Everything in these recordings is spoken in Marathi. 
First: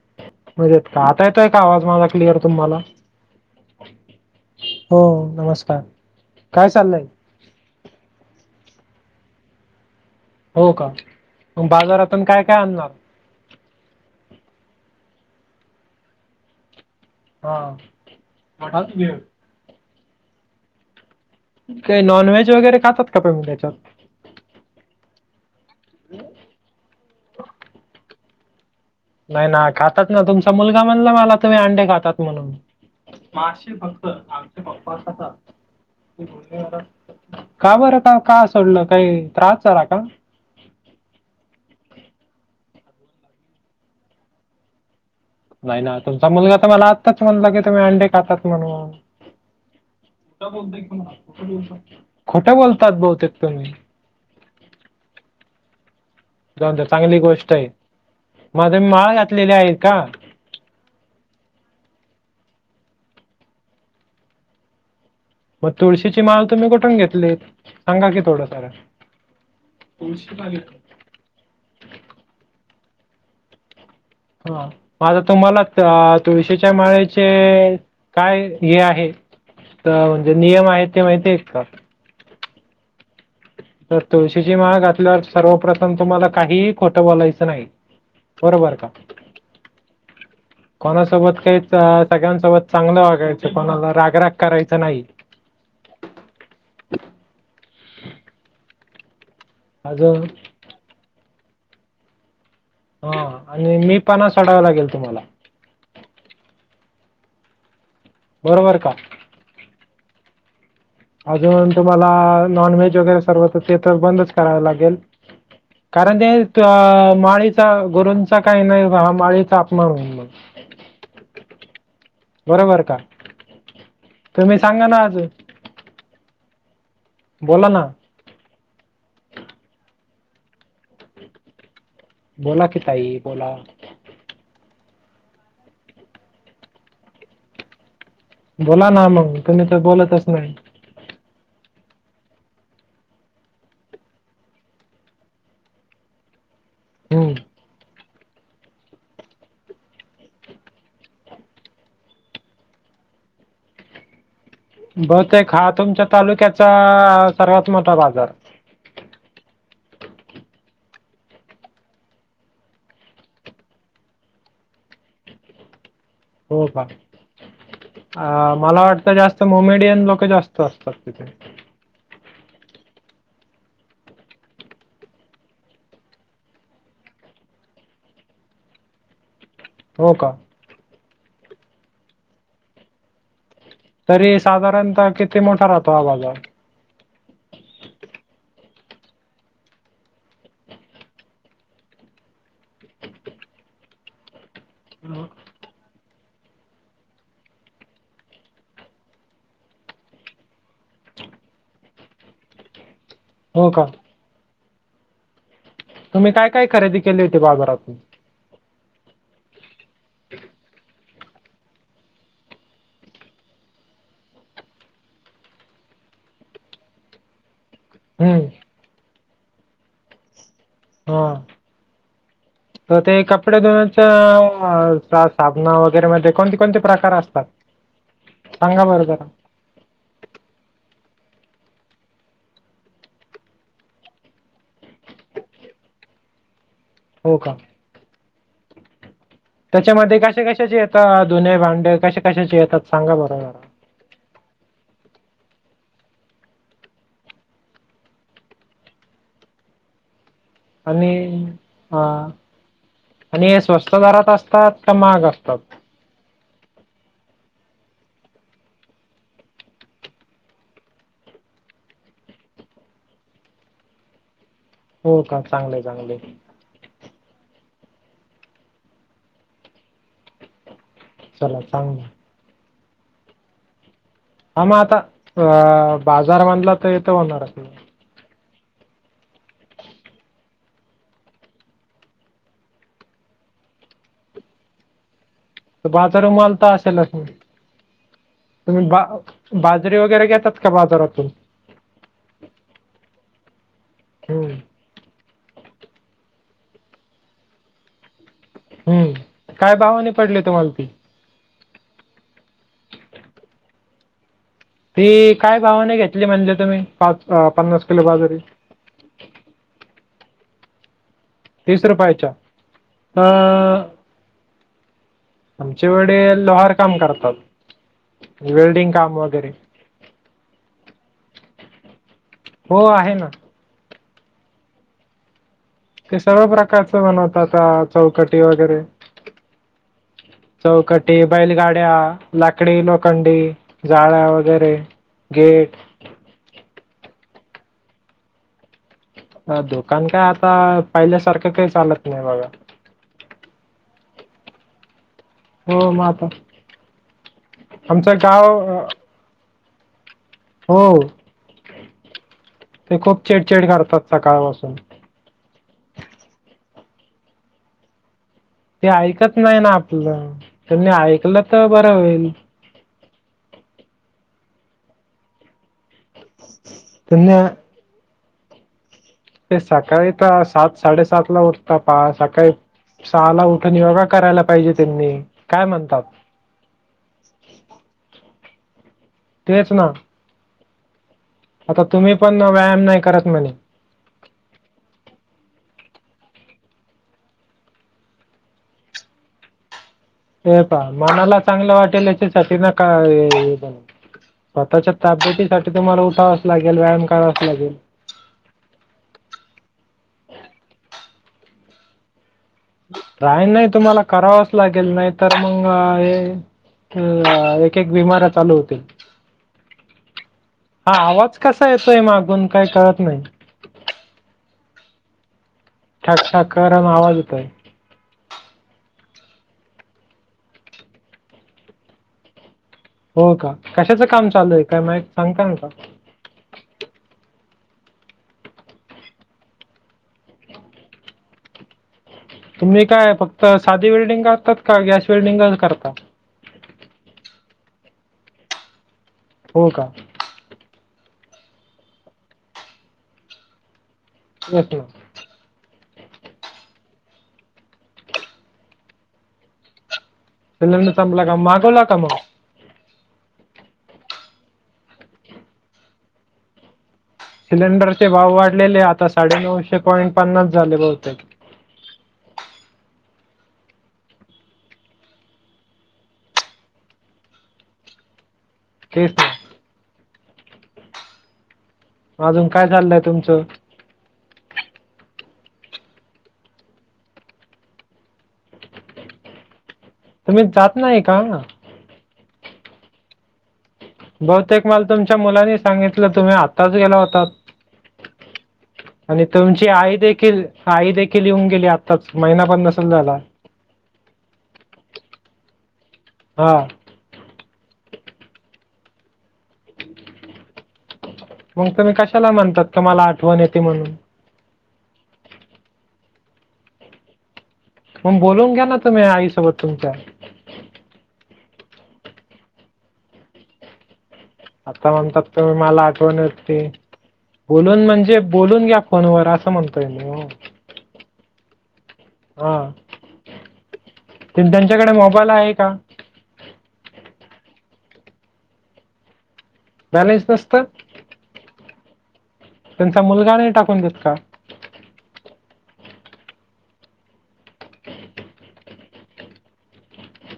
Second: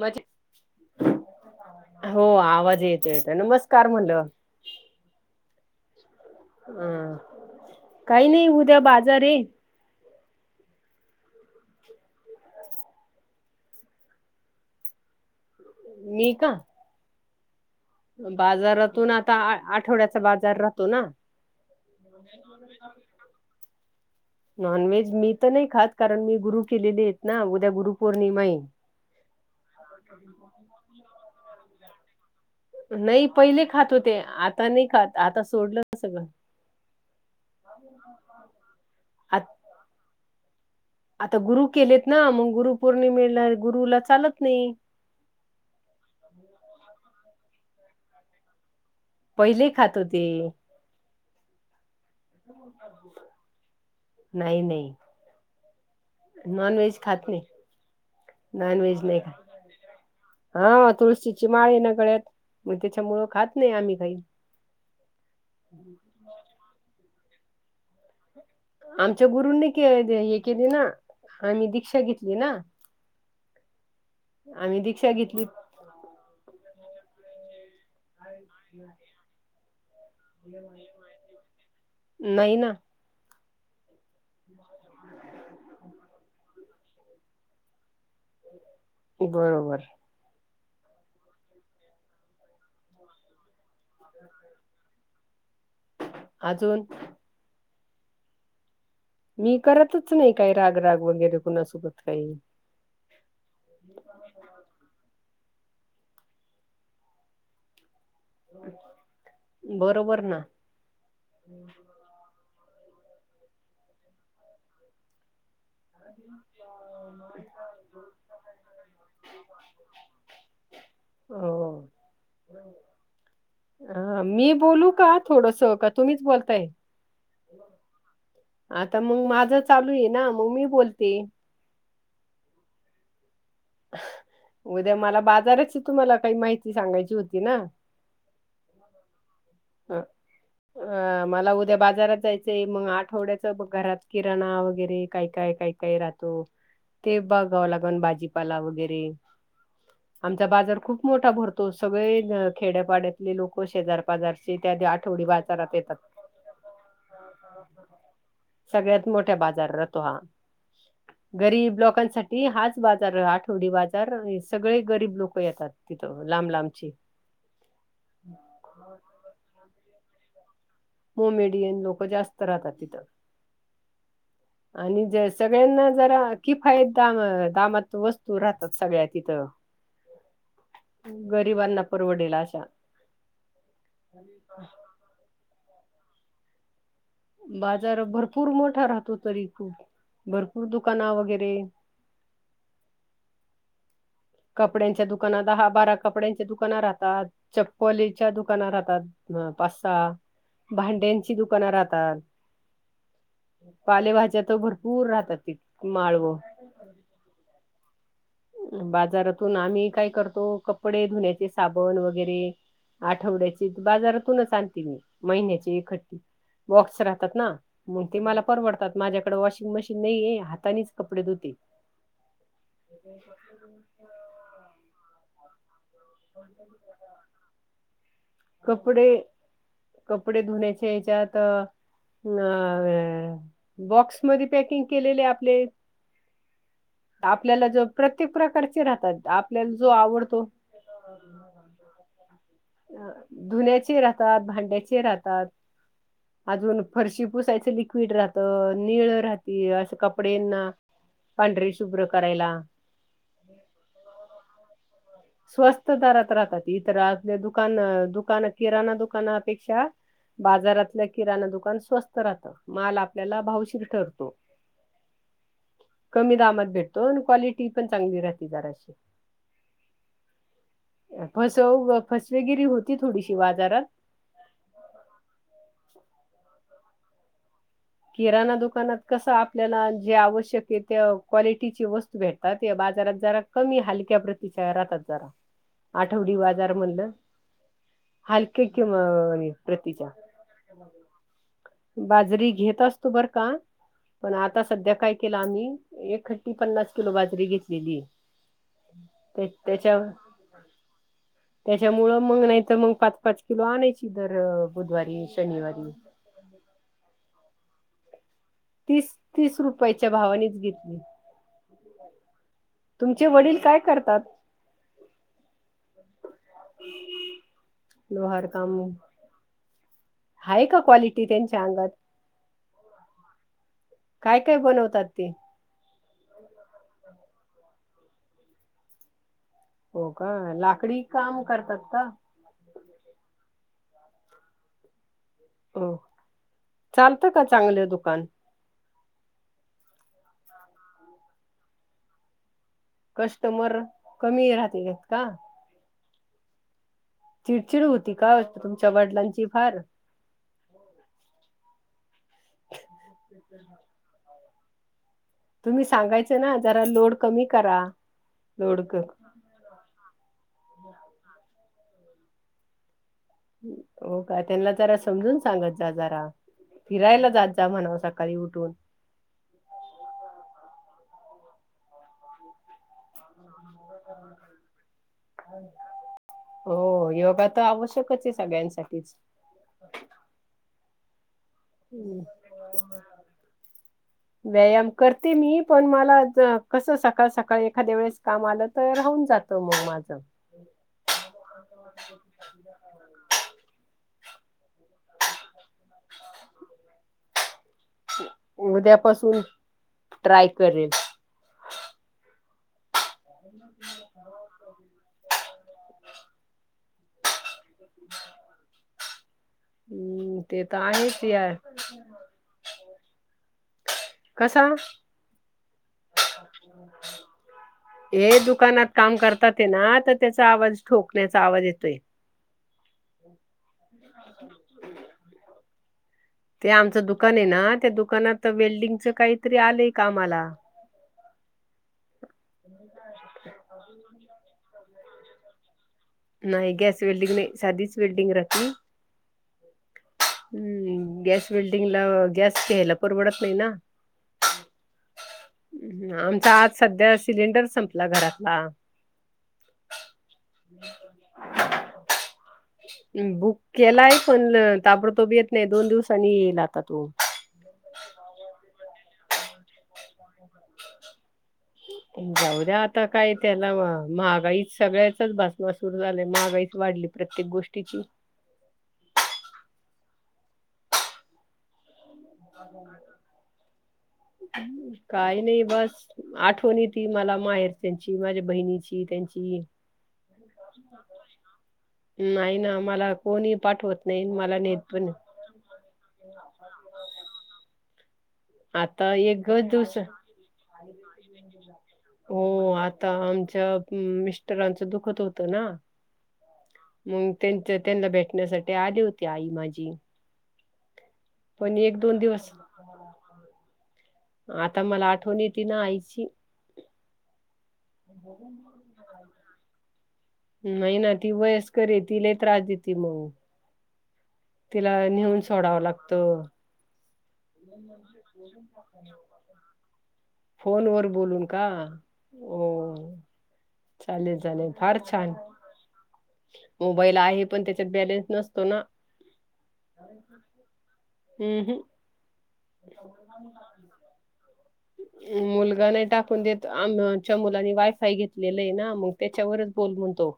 मज म्हणजे आता येतोय का आवाज माझा हो क्लिअर तुम्हाला आवाज येतो येतो नमस्कार म्हणलं हो नमस्कार काय चाललंय? अ काही नाही उद्या बाजार ये. हो का मग बाजारातून काय काय आणणार? मी का? हां बाजारातून आता आठवड्याचा बाजार राहतो ना. काही नॉनव्हेज वगैरे खातात का? तुमच्यात नॉनव्हेज मी तर नाही खात कारण मी गुरु केलेले आहेत ना उद्या गुरु पौर्णिमा आहे. नाही ना खातात ना तुमचा मुलगा म्हणला मला तुम्ही अंडे खातात. म्हणून. नाही पहिले खात होते. आता नाही खात आता सोडलं सगळं का बरं का? का सोडलं काही आ त्रास झाला का? आता गुरु केलेत ना. मग गुरु पौर्णिमेला गुरुला चालत नाही. नाही ना तुमचा मुलगा तर मला आता च म्हणला की तुम्ही अंडे खातात म्हणून पहिले खात होते खोटं बोलतात बहुतेक तुम्ही नाही, नाही. नॉन जाऊन द्या व्हेज चांगली खात नाही गोष्ट आहे. मध्ये नॉन व्हेज माळ नाही. घातलेली आहे का? हां तुळशीची माळ आहे ना गळ्यात मग त्यांच्यामुळे खात नाही आम्ही काही ह मग तुळशीची माळ कुठून घेतली सांगा की थोडसं आमच्या गुरूंनी हे केले ना आम्ही दीक्षा घेतली ना. हं आम्ही दीक्षा माझं घेतली तुम्हाला तुळशीच्या माळेचे काय हे आहे तर जे नियम आहेत ते माहिती आहेत का? नाही ना. तर तुळशीची माळ घातल्यावर सर्वप्रथम तुम्हाला काहीही खोटं बोलायचं नाही. बरोबर का? बरोबर कोणासोबत काही सगळ्यांसोबत चांगलं वागायचं कोणाला रागराग करायचा नाही. अजून मी करतच अजून नाही काही राग राग वगैरे कोणासोबत काही हां आणि मी पणा सोडावा लागेल तुम्हाला बरोबर का? बरोबर ना. अजून तुम्हाला नॉनव्हेज वगैरे सर्व तर ते तर बंदच कराव लागेल. कारण ते माळीचा गुरूंचा काही नाही माळीचा अपमान होतो. हो बरोबर का मी तुम्ही सांगा बोलू ना का आज थोड थोडस. तुम्हीच बोलताय. बोला ना. आता मग माझं चालू आहे ना मग मी बोलते. बोला की ताई बोला. उद्या मला बाजाराची तुम्हाला काही माहिती सांगायची होती ना. बोला ना मग तुम्ही तर बोलतच नाही. अ मला उद्या बाजारात जायचंय मग आठवड्याचं घरात किराणा वगैरे काय काय काय काही राहतो ते हम्म बघावं लागन भाजीपाला वगैरे. आमचा बाजार खूप मोठा भरतो सगळे खेड्यापाड्यातले लोकं शेजार पाजारचे त्या दि- आठवडी बहुतेक हा बाजारात येतात तुमच्या तालुक्याचा सर्वात मोठा बाजार. सगळ्यात मोठ्या बाजार राहतो हा गरीब लोकांसाठी हाच बाज जार आठवडी बाजार सगळे गरीब लोकं येतात. तिथं ला हो का मला वाटतं जास्त मोमेडियन लोक जास् तं असतात तिथे डियन लोकं जास्त राहतात तिथं. आणि ज सगळ्यांना जरा किफायत दामात वस्तू राहतात सगळ्या तिथं. हो का? गरिबांना परवडेल अशा. तरी साधारणतः किती मोठा राहतो हा बाजार? बाजार भरपूर मोठा राहतो तरी खूप भरपूर दुकाना वगैरे कपड्यांच्या दुकाना दहा बारा कपड्यांच्या दुकानं राहतात, चप्पलीच्या दुकाना राहतात पाच- सहा भांड्यांची दुकानं राहतात. हो का पालेभाज्या तर भरपूर राहतात तिथे तुम्ही काय काय खरेदी केली होती बाजारातून? बाजारातून आम्ही काय करतो कपडे धुण्याचे साबण वगैरे आठवड्याची बाजारातूनच आणते मी महिन्याची एकट्ठी. बॉक्स राहतात ना. मग ते मला हम्म परवडतात माझ्याकडं वॉशिंग मशीन नाहीये हातानीच कपडे हा धुते. तर ते कपडे धुण्याचं सा साबणा वगैरे मध्ये कोणते कोणते प्रकार असतात? सांगा बरं कपडे जरा कपडे धुण्याचे हेच्यात नं अ बॉक्स मध्ये पॅकिंग केलेले आपले हो का आपल्याला जो प्रत्येक प्रकारचे राहतात. आ त्याच्यामध्ये कशा कशाचे येतात धुणे भांडे कशा कशाचे? अ सांगा बरं जरा. धुण्याचे राहतात, भांड्याचे राहतात. अजून फरशी पुसायचं लिक्विड राहतं निळ राहती असं कपड्यांना आणि पांढरी अ शुभ्र करायला. आणि हे स्वस्त दरात असतात का महाग असं? स्वस्त दरात राहतात, इतर आपले दुकान दुकान किराणा दुकानपेक्षा बाजारातल्या किराणा दुकान स्वस्त राहतो, माल आपल्याला भावशीर ठरतो. हो का चांगले चांगले कमी दामात भेटतो, आणि क्वालिटी पण चांगली राहते दराशी. चला फसव चांगलं फसवेगिरी होती थोडीशी बाजारात. हा मग आता, अं बाजार म्हणला तर येतं होणारच ना. किराणा दुकानात कसं आपल्याला जे आवश्यक आहे त्या क्वालिटीची वस्तू भेटतात, या बाजारात जरा कमी हलक्या प्रतीच्या राहातात, जरा तर आठवडी माल बाजार तर म्हणल. असेलच ना हलके क तुम्ही बा म बाजरी प्रतिच्या, वगैरे घेतात का बाजारातून? बाजरी घेत असतो बरं का, पण हम्म आता सध्या काय केलं आम्ही, एक खट्टी पन्नास किलो बाजरी घेतलेलीय. हम्म, काय भावाने पडले तुमाला ती? त्याच्यामुळं मग नाही तर मग पाच पाच किलो आणायची तर ती काय भावाने घेतली म्हणलं तुम्ही, पाच पन्नास किलो बाजरी? तीस, तीस रुपयाच्या भावानेच घेतली. तीस रुपयाच्या? तुमचे वडील काय अ करतात? आमचे वडिल लोहार काम करतात, लोहार वेल्डिंग काम वगैरे. हाय का क्वालिटी त्यांच्या अंगात? हो आहे ना. काय काय बनवतात ते? ते सर्व प्रकारचं बणवतात आता चौकटी वगैरे हो का लाकडी चौकटी, काम करतात बैलगाड्या. का लाकडी लोखंडी जाळ्या, वगैरे गेट. हो, चालतं का चांगलं दुकान? दुकान काय आता पहिल्यासारखं काही चालत नाही बघा. कस्टमर, कमी राहतेत का? हो म आता चिडचिड होती आमचं का गाव अ, तुमच्या वडिलांची फार. हो, ते खूप चिडचिड करतात सकाळ पासून. तुम्ही सांगायचं ना जरा लोड कमी करा. लोड ते क- ऐकत नाही ना आपलं, त्यांनी ऐकलं तर बरं होईल. हो का, त्यांना जरा समजून सांगत जा जरा, फिरायला जात त्यांनी जा म्हणाव स काळी उठून. ते सकाळी तर सात साडेसात ला उठता पहा सकाळी सहाला उठून योगा करायला पाहिजे त्यांनी. काय म्हणतात हो, योगा तर आवश्यकच आहे सगळ्यांसाठीच. तेच ना. आता तुम्ही हम्म. पण व्यायाम नाही करत म्हणे व्यायाम करते मी, पण मला कस सकाळ सकाळी एखाद्या वेळेस काम आलं तर राऊन जात तं मग माझं. ते पहा मनाला चांगलं वाटेल याच्या का स्वतःच्या तबेतीसाठी तुम्हाला उठावंच लागेल, व्यायाम करावाच लागेल. उद्यापासून ट्राय करेल. ट्राय नाही, तुम्हाला करावच लागेल, नाही तर मग हे एकेक बिमारी चालू होतील. हम्म ते तर हा, आहेच आवाज यार कसा येतोय मागून काही कळत नाही. कसा. ठक ठक करून आवाज येतोय हे दुकानात काम करतात ते ना, तर त्याचा आवाज ठोकण्याचा आवाज येतोय. हो का कशाचं काम चालू आहे काय मा सांगता न का? ते आमचं दुकान आहे ना त्या दुकानात वेल्डिंगचं काहीतरी आलंय का आम्हाला तुम्ही काय फक्त साधी विल्डिंग करतात का गॅस विल्डिंगच करता. नाही गॅस वेल्डिंग नाही साधीच वेल्डिंग राती हो का! हम्म गॅस विल्डिंगला गॅस घ्यायला परवडत नाही. ना ओट [unintelligible] आमचा आज सध्या सिलेंडर संपला घरातला. सिलेंडर संपला का मागवला का मग? बुक केलाय पण ताबडतो बी येत नाही. दोन दिवसांनी येईल आता तो सिलेंडरचे भाव वाढलेले आता साडेनऊशे पॉईंट पन्नास झाले बहुतेक जाऊ द्या काय त्याला महागाई सगळ्याचच भासमा सुर महागाईच वाढली. प्रत्येक गोष्टीची तेच तर, अजून काय चाललंय तुमचं? काही नाही बस आठवणी ती मला माहेर त्यांची माझ्या बहिणीची त्यांची तुम्ही जात नाही का? नाही ना मला कोणी पाठवत. नाही मला बहुतेक नेत माल पण नाही. तुमच्या मुलांनी सांगितलं तुम्ही आत्ताच गेला होता. आता आणि एकच तुमची दिवस आई देखील आई देखील येऊन गेली आत्ताच महिना पण नसेल झाला. च मिस्टरांचं दुःखत होतं ना हा.. मग त्यांच त्यांना भेटण्यासाठी आली होती. आई माझी मग पण तुम्ही एक दोन कशाला दिवस म्हणतात. तूम्हाला आठवण येते म्हणून आता मला आठवण येती ना आईची मग बोलवून घ्या ना तुम्ही आईसोबत तुमच्या नाही ना ती वयस्कर हाय ति लई त्रास देते मग, आता तिला म्हणतात नेऊन तुम्ही मला सोडावं आठवण लागतं येती. बोलून म्हणजे बोलून घ्या फोनवर असं म्हणतोय मी ओ. फोन वर बोलून का? हा हो चालेल त चालेल त्यांच्याकडे फार मोबाईल छान आहे का? मोबाईल आहे पण त्याच्यात बॅलेन्स नसतो ना बॅलेन्स नसत! हम् हम, त्यांचा मुलगा नाही टाकून देत का? मुलगा नाही टाकून देत आमच्या मुलांनी वायफाय घेतलेला आहे ना म त्याच्यावरच बोल म्हणतो.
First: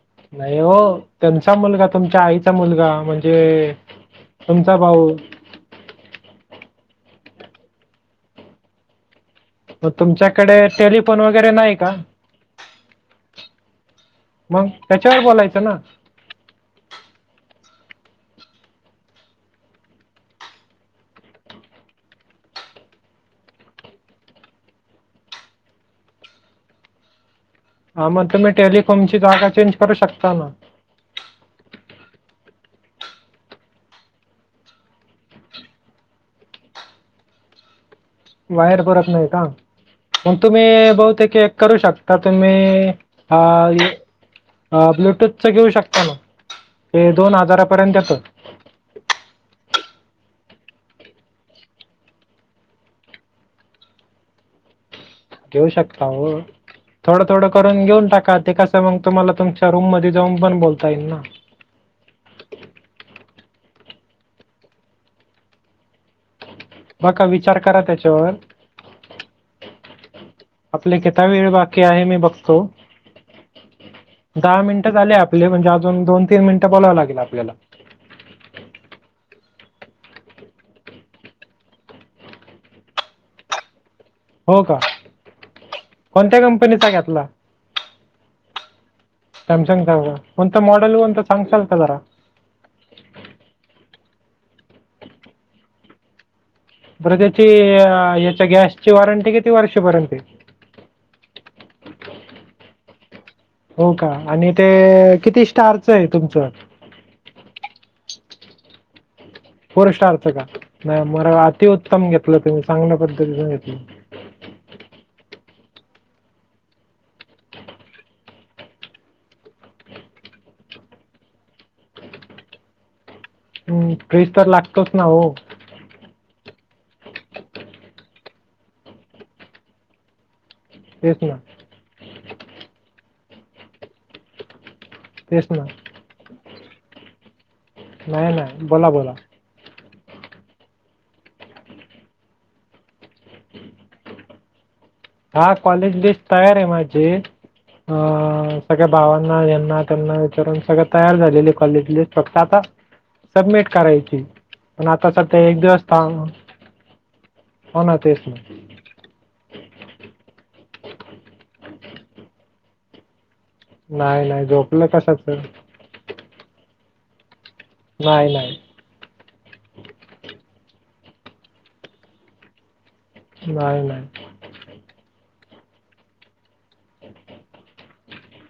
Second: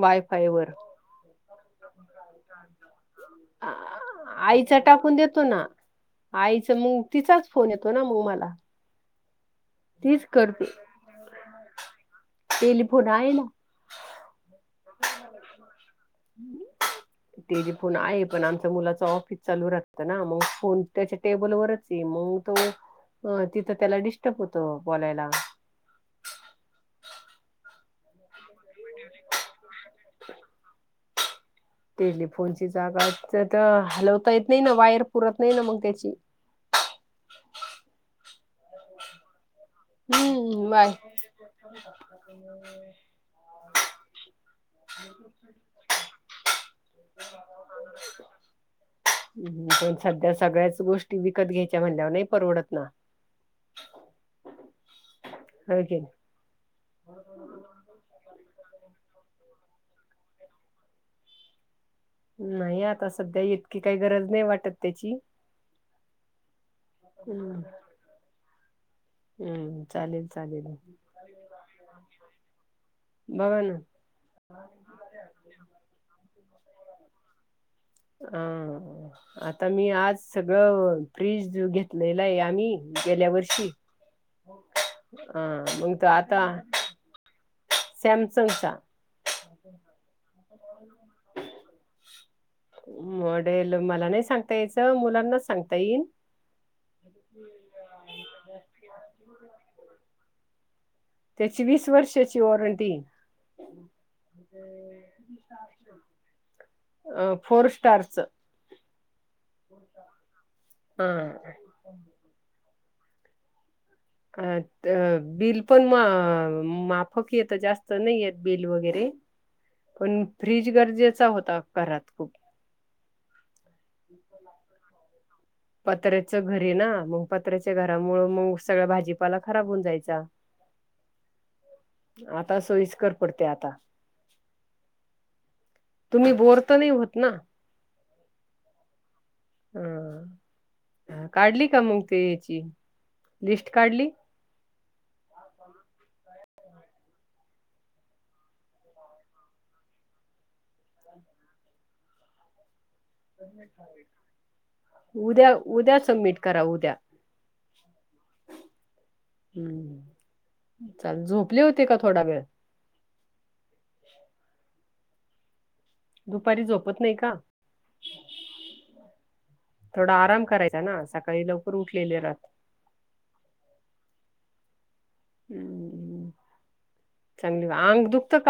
वायफाय नाही वर हो त्यांचा मुलगा तुमच्या आईचा मुलगा म्हणजे आ- तुमचा आईचा भाऊ टाकून दे. तो ना, आईच मग तिचाच फोन येतो. ना मग मला म तीच तुमच्याकडे करते टेलिफोन वगैरे नाही का? टेलिफोन आहे. ना मग त्याच्यावर बोलायचं ना! [inaudible] ते जे फोन आहे पण आमच मुलाच ऑफिस चालू राहतं. ना मग फोन त्याच्या टेबलवरच मग तो तिथं त्याला डिस्टर्ब होतो. बोलायला हा मग तुम्ही टेलिकोम ची जागा चेंज करू शकता ना. टेलीफोनची जागा हलवता येत नाही ना, वायर पुरत नाही ना मग त्याची. वायर पुरत नाही का? मग हम्म बाय तुम्ही, बहुतेक एक करू शकता तुम्ही अ अ ब्लुटूथच घेऊ शकता ना,, ते दोन हजारापर्यंत येतं. हम्म, पण सध्या सगळ्याच गोष्टी विकत घ्यायच्या म्हणल्यावर नाही परवडत ना. घेऊ हो की शकता ओ. थोडं थोडं करून घेऊन टाका, ते कसं मग तुम्हाला तुमच्या रूम मध्ये जाऊन पण बोलता येईल ना. नाही आता सध्या इतकी काई गरज नाही वाटत त्याची. बघा विचार हम्म करा त्याच्यावर. हम्म चालेल चालेल. आपला किता वेळ बाकी आहे मी बघतो,, बघा ना दहा मिनिट झाले आपले म्हणजे अजून दोन तीन मिनिटं बोलावं लागेल आपल्याला. हा आता मी आज सगळं, फ्रीज घेतलेला आहे आम्ही गेल्या वर्षी. हो का हा मग तर कोणत्या आता कंपनीचा घेतला सॅमसंगचा. सॅमसंग चा का, कोणतं मॉडल कोणतं सांगताल का जरा? मॉडेल मला नाही सांगता यायचं, मुलांनाच सांगता येईल. बरं त्याची याच्या गॅसची वॉरंटी किती वर्षापर्यंत आहे? त्याची वीस वर्षाची वॉरंटी य. हो का,, आणि ते किती स्टारच आहे तुमचं? अ फोर स्टारचं. फोर स्टारचं का,, मग हा अतिउत्तम घेतलं तुम्ही चांगल्या पद्धतीनच घेतलं. अ बिल पण माफक येतं, जास्त नाही येत बिल वगैरे. पण फ्रीज गरजेचा होता, घरात खूप. हम्म, फ्रीज तर लागतोच ना हो! पत्र्याचं घर आहे ना,, मग पत्र्याच्या घरामुळं मग सगळा भाजीपाला खराब होऊन जायचा. [inaudible] तेच ना. आता सोयीस्कर पडतय आता. तेच ना. तुम्ही बोर तर नाही होत ना? नाही नाही बोला बोला. अं हं काढली का मग ते याची, लिस्ट काढली? हा कॉलेज लिस्ट तयार आहे माझी अ सगळ्या भावांना यांना त्यांना विचारून सगळं तयार झालेलीये कॉलेजची लिस्ट,, फक्त आता सबमिट करायचीय, पण आता सध्या उद्या एक दिवस उद्या था सबमिट करा उद्या हो ना तेच. हम्म, चल झोपली होती का थोडा वेळ? नाही नाही झोपलं कशाच! दुपारी झोपत नाही का? नाही नाही. थोडा आराम करायचा ना,, सकाळी लवकर उठलेले राहते. नाही नाही. ह् चांगली अंग दुखत का?